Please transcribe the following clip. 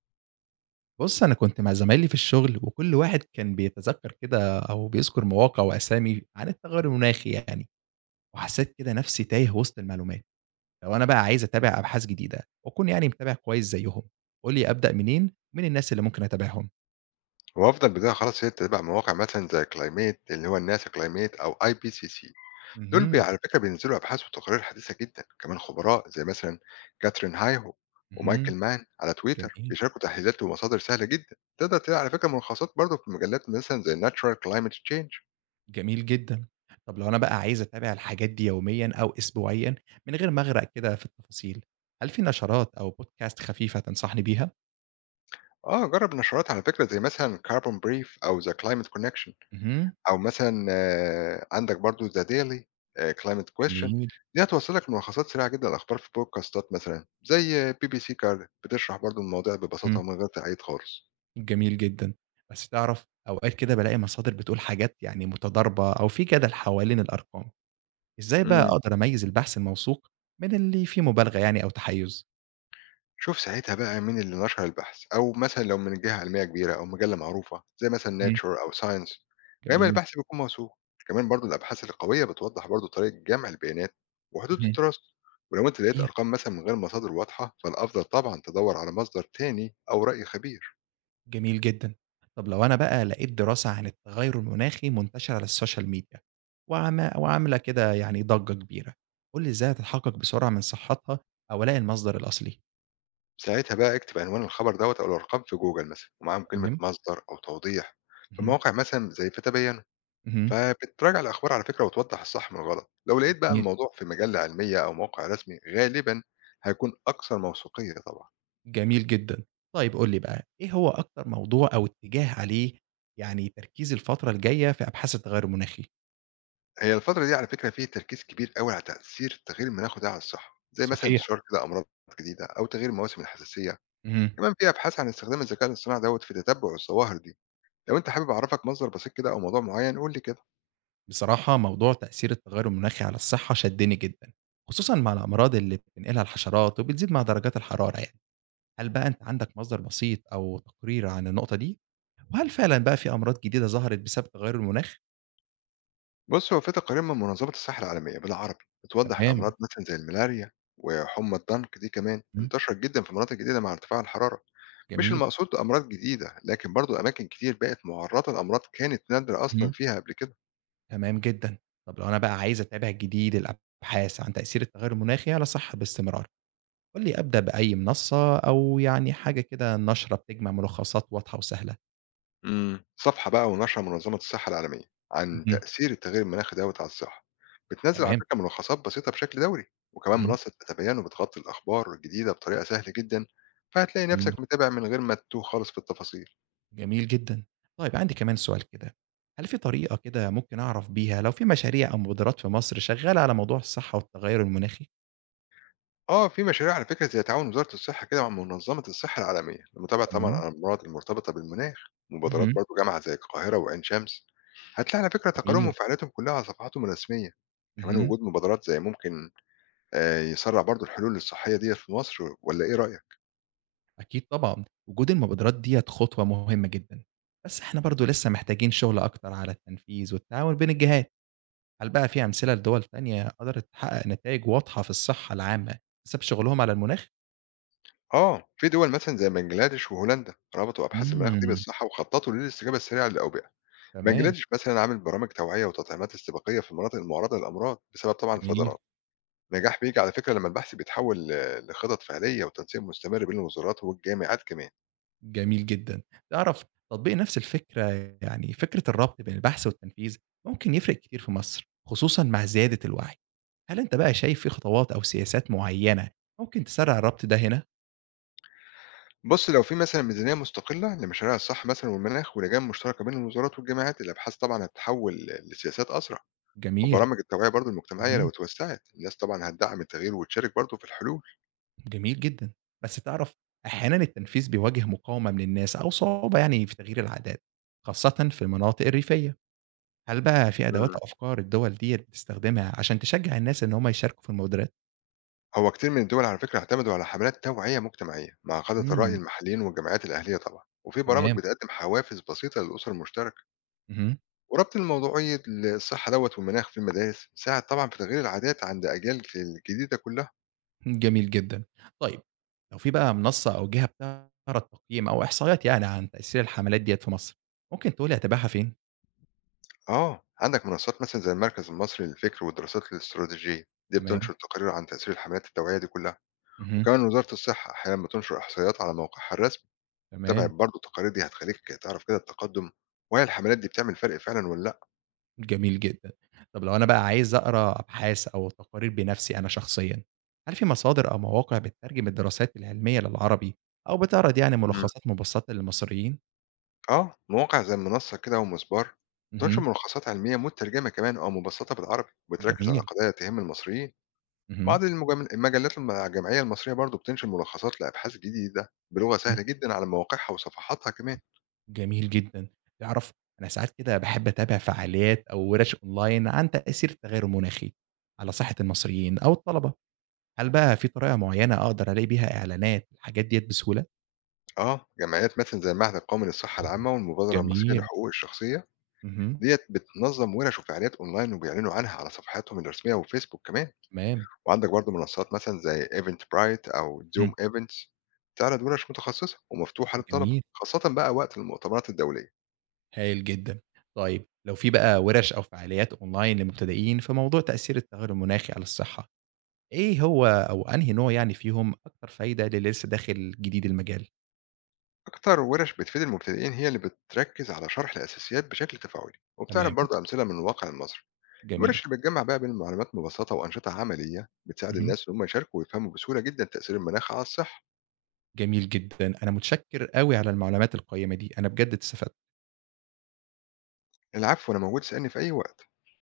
بُص، أنا كنت مع زمايلي في الشغل وكل واحد كان بيتذكر كده أو بيذكر مواقع وأسامي عن التغير المناخي يعني، وحسيت كده نفسي تايه وسط المعلومات. لو أنا بقى عايز أتابع أبحاث جديدة وأكون يعني متابع كويس زيهم، قُل لي أبدأ منين؟ ومين الناس اللي ممكن أتابعهم؟ هو أفضل بداية خلاص هي تتابع مواقع مثلًا زي Climate اللي هو الناسا Climate أو IPCC. دول بي اهم، على فكرة بينزلوا أبحاث وتقارير حديثة جدًا، كمان خبراء زي مثلًا كاترين هايهو اهم، ومايكل مان على تويتر جميل، بيشاركوا تحليلات ومصادر سهلة جدًا. تقدر تلاقي على فكرة ملخصات برضه في مجلات مثلًا زي Natural Climate Change. جميل جدًا. طب لو أنا بقى عايز أتابع الحاجات دي يوميًا أو أسبوعيًا من غير ما أغرق كده في التفاصيل، هل في نشرات أو podcast خفيفة تنصحني بيها؟ آه، جرب نشرات على فكرة زي مثلًا Carbon Brief أو The Climate Connection، اهم، أو مثلًا عندك برضه The Daily، Climate Question. جميل. دي هتوصّل لك ملخصات سريعة جدًا للأخبار في بودكاستات مثلًا، زي BBC Car بتشرح برضه المواضيع ببساطة اهم. ومن غير تعقيد خالص. جميل جدًا. بس تعرف أوقات كده بالاقي مصادر بتقول حاجات يعني متضاربة أو في جدل حوالين الأرقام، إزاي بقى إمم. أقدر أميّز البحث الموثوق من اللي فيه مبالغة يعني أو تحيُّز؟ شوف ساعتها بقى مين اللي نشر البحث، أو مثلًا لو من جهة علمية كبيرة أو مجلة معروفة، زي مثلًا اهم، Nature أو Science، غالبًا جميل، البحث بيكون موثوق. كمان برضه الأبحاث القوية بتوضّح برضه طريقة جمع البيانات وحدود اهم، التراث، ولو أنت لقيت جميل، أرقام مثلًا من غير مصادر واضحة، فالأفضل طبعًا تدوّر على مصدر تاني أو رأي خبير. جميل جدًا. طب لو أنا بقى لقيت دراسة عن التغيُّر المناخي منتشرة على السوشيال ميديا وعاملة كده يعني ضجة كبيرة، قُل لي إزاي أتحقق بسرعة من صحتها أو ألاقي المصدر الأصلي؟ ساعتها بقى اكتب عنوان الخبر دوّة أو الأرقام في جوجل مثلًا، ومعاهم كلمة تمام، مصدر أو توضيح. في اهم، مواقع مثلًا زي فتبيّنوا، اهم، فبتراجع الأخبار على فكرة وتوضح الصح من الغلط. لو لقيت بقى جميل. الموضوع في مجلة علمية أو موقع رسمي غالبًا هيكون أكثر موثوقية طبعًا. جميل جدًا. طيب قُل لي بقى، إيه هو أكتر موضوع أو اتجاه عليه يعني تركيز الفترة الجاية في أبحاث التغيُّر المناخي؟ هي الفترة دي على فكرة في تركيز كبير أوي على تأثير التغيير المناخي ده على الصحة، زي مثلًا صحيح. انتشار كده أمراض جديدة أو تغيير مواسم الحساسية، اهم. كمان في أبحاث عن استخدام الذكاء الاصطناعي دوّة في تتبع الظواهر دي. لو أنت حابب أعرفك مصدر بسيط كده أو موضوع معين قُل لي كده. بصراحة موضوع تأثير التغيُّر المناخي على الصحة شدّني جدًا، خصوصًا مع الأمراض اللي بتنقلها الحشرات وبتزيد مع درجات الحرارة يعني. هل بقى أنت عندك مصدر بسيط أو تقرير عن النقطة دي؟ وهل فعلًا بقى في أمراض جديدة ظهرت بسبب تغيُّر المناخ؟ بص، هو في تقارير من منظمة الصحة العالمية بالعربي بتوضح تمام. الأمراض مثلا زي الملاريا وحمى الضنك، دي كمان إمم، انتشرت جدا في مناطق جديدة مع ارتفاع الحرارة. مش جميل. المقصود أمراض جديدة، لكن برضو أماكن كتير بقت معرضة لأمراض كانت نادرة أصلا اهم. فيها قبل كده. تمام جدًا. طب لو أنا بقى عايز أتابع جديد الأبحاث عن تأثير التغير المناخي على الصحة باستمرار، قُل لي أبدأ بأي منصة أو يعني حاجة كده نشرة بتجمع ملخصات واضحة وسهلة؟ صفحة بقى ونشرة منظمة الصحة العالمية عن اهم، تأثير التغير المناخي دوت على الصحة بتنزل على تمام، فكرة ملخصات بسيطة بشكل دوري، وكمان اهم، منصة أتابيانو بتغطي الأخبار الجديدة بطريقة سهلة جدا، فهتلاقي جميل، نفسك متابع من غير ما تتوه خالص في التفاصيل. جميل جدًا. طيب عندي كمان سؤال كده، هل في طريقة كده ممكن أعرف بيها لو في مشاريع أو مبادرات في مصر شغالة على موضوع الصحة والتغير المناخي؟ آه، في مشاريع على فكرة زي تعاون وزارة الصحة كده مع منظمة الصحة العالمية لمتابعة تمام، طبعًا الأمراض المرتبطة بالمناخ، مبادرات اهم، برضه جامعة زي القاهرة وعين شمس، هتلاقي على فكرة تقاريرهم جميل، وفعالياتهم كلها على صفحاتهم الرسمية، كمان اهم. وجود مبادرات زي ممكن يسرّع برضه الحلول الصحية ديّة في مصر. والّا إيه رأيك؟ أكيد طبعًا، وجود المبادرات ديّة خطوة مهمة جدًا، بس إحنا برضه لسه محتاجين شغل أكتر على التنفيذ والتعاون بين الجهات، هل بقى في أمثلة لدول تانية قدرت تحقق نتايج واضحة في الصحة العامة بسبب شغلهم على المناخ؟ آه، في دول مثلًا زي بنجلاديش وهولندا ربطوا أبحاث المناخ دي إمم، بالصحة وخططوا للاستجابة السريعة للأوبئة، تمام، بنجلاديش مثلًا عامل برامج توعية وتطعيمات استباقية في المناطق المعرضة للأمراض بسبب طبعًا جميل، الفيضانات. النجاح بييجي على فكرة لمّا البحث بيتحول لخطط فعلية وتنسيق مستمر بين الوزارات والجامعات كمان. جميل جدًا. تعرف تطبيق نفس الفكرة يعني فكرة الربط بين البحث والتنفيذ ممكن يفرق كتير في مصر، خصوصًا مع زيادة الوعي. هل أنت بقى شايف في خطوات أو سياسات معينة ممكن تسرّع الربط ده هنا؟ بُص، لو في مثلًا ميزانية مستقلة لمشاريع الصحة مثلًا والمناخ ولجان مشتركة بين الوزارات والجامعات، الأبحاث طبعًا هتتحول لسياسات أسرع، جميل. وبرامج التوعية برضه المجتمعية لو اهم. اتوسّعت، الناس طبعًا هتدعّم التغيير وتشارك برضه في الحلول. جميل جدًا. بس تعرف أحيانًا التنفيذ بيواجه مقاومة من الناس أو صعوبة يعني في تغيير العادات، خاصةً في المناطق الريفية. هل بقى في أدوات إمم. أو أفكار الدول ديّة بتستخدمها عشان تشجّع الناس إن هم يشاركوا في المبادرات؟ هو كتير من الدول على فكرة اعتمدوا على حملات توعية مجتمعية مع قادة الرأي إمم، المحليين والجمعيات الأهلية طبعًا، وفي برامج تمام. بتقدّم حوافز بسيطة للأسر المشتركة. اهم، وربط الموضوعية الصحة دوّة والمناخ في المدارس بيساعد طبعًا في تغيير العادات عند أجيال الجديدة كلّها. جميل جدًا. طيب لو في بقى منصة أو جهة بتعرض تقييم أو إحصائيات يعني عن تأثير الحملات ديّة في مصر، ممكن تقول لي أتابعها فين؟ آه، عندك منصات مثلًا زي المركز المصري للفكر والدراسات الاستراتيجية، دي تمام، بتنشر تقارير عن تأثير الحملات التوعية دي كلّها، اهم، وكمان وزارة الصحة أحيانًا بتنشر إحصائيات على موقعها الرسمي. تابع تمام. برضه التقارير دي هتخلّيك تعرف كده التقدُّم وهل الحملات دي بتعمل فرق فعلًا والّا لأ. جميل جدًا. طب لو أنا بقى عايز أقرا أبحاث أو تقارير بنفسي أنا شخصيًا، هل في مصادر أو مواقع بتترجم الدراسات العلمية للعربي أو بتعرض يعني إمم، ملخصات مبسطة للمصريين؟ آه، مواقع زي المنصة كده ومسبار بتنشر اهم، ملخصات علمية مترجمة كمان أو مبسّطة بالعربي، وبتركز على جميل، قضايا تهم المصريين. اهم، بعض المجلات الجامعية المصرية برضو بتنشر ملخصات لأبحاث جديدة بلغة امم، سهلة جدا على مواقعها وصفحاتها كمان. جميل جدًا. تعرف أنا ساعات كده باحب أتابع فعاليات أو ورش أونلاين عن تأثير التغير المناخي على صحة المصريين أو الطلبة. هل بقى في طريقة معينة أقدر ألاقي بيها إعلانات الحاجات ديّة بسهولة؟ آه، جمعيات مثلا زي المعهد القومي للصحة العامة والمبادرة المصرية جميل، لحقوق الشخصية اهم، ديت بتنظم ورش وفعاليات أونلاين وبيعلنوا عنها على صفحاتهم الرسمية وفيسبوك كمان. تمام، وعندك برضو منصات مثلا زي ايفنت برايت أو اهم، زوم ايفنتس بتعرض ورش متخصصة ومفتوحة للطلبة جميل. خاصة بقى وقت المؤتمرات الدولية. هايل جدًا. طيب لو في بقى وِرش أو فعاليات أونلاين للمبتدئين في موضوع تأثير التغير المناخي على الصحة، إيه هو أو أنهي نوع يعني فيهم أكتر فايدة للي لسه داخل جديد المجال؟ أكتر ورش بتفيد المبتدئين هي اللي بتركز على شرح الأساسيات بشكل تفاعلي وبتعرض تمام، برضو أمثلة من الواقع المصري. جميل، الورش اللي بتجمع بقى بين المعلومات مبسطة وأنشطة عملية بتساعد اهم، الناس إن هم يشاركوا ويفهموا بسهولة جدا تأثير المناخ على الصحة. جميل جدًا. أنا متشكر أوي على المعلومات القيّمة دي، أنا بجد اتستفدت. العفو، أنا موجود اسألني في أي وقت.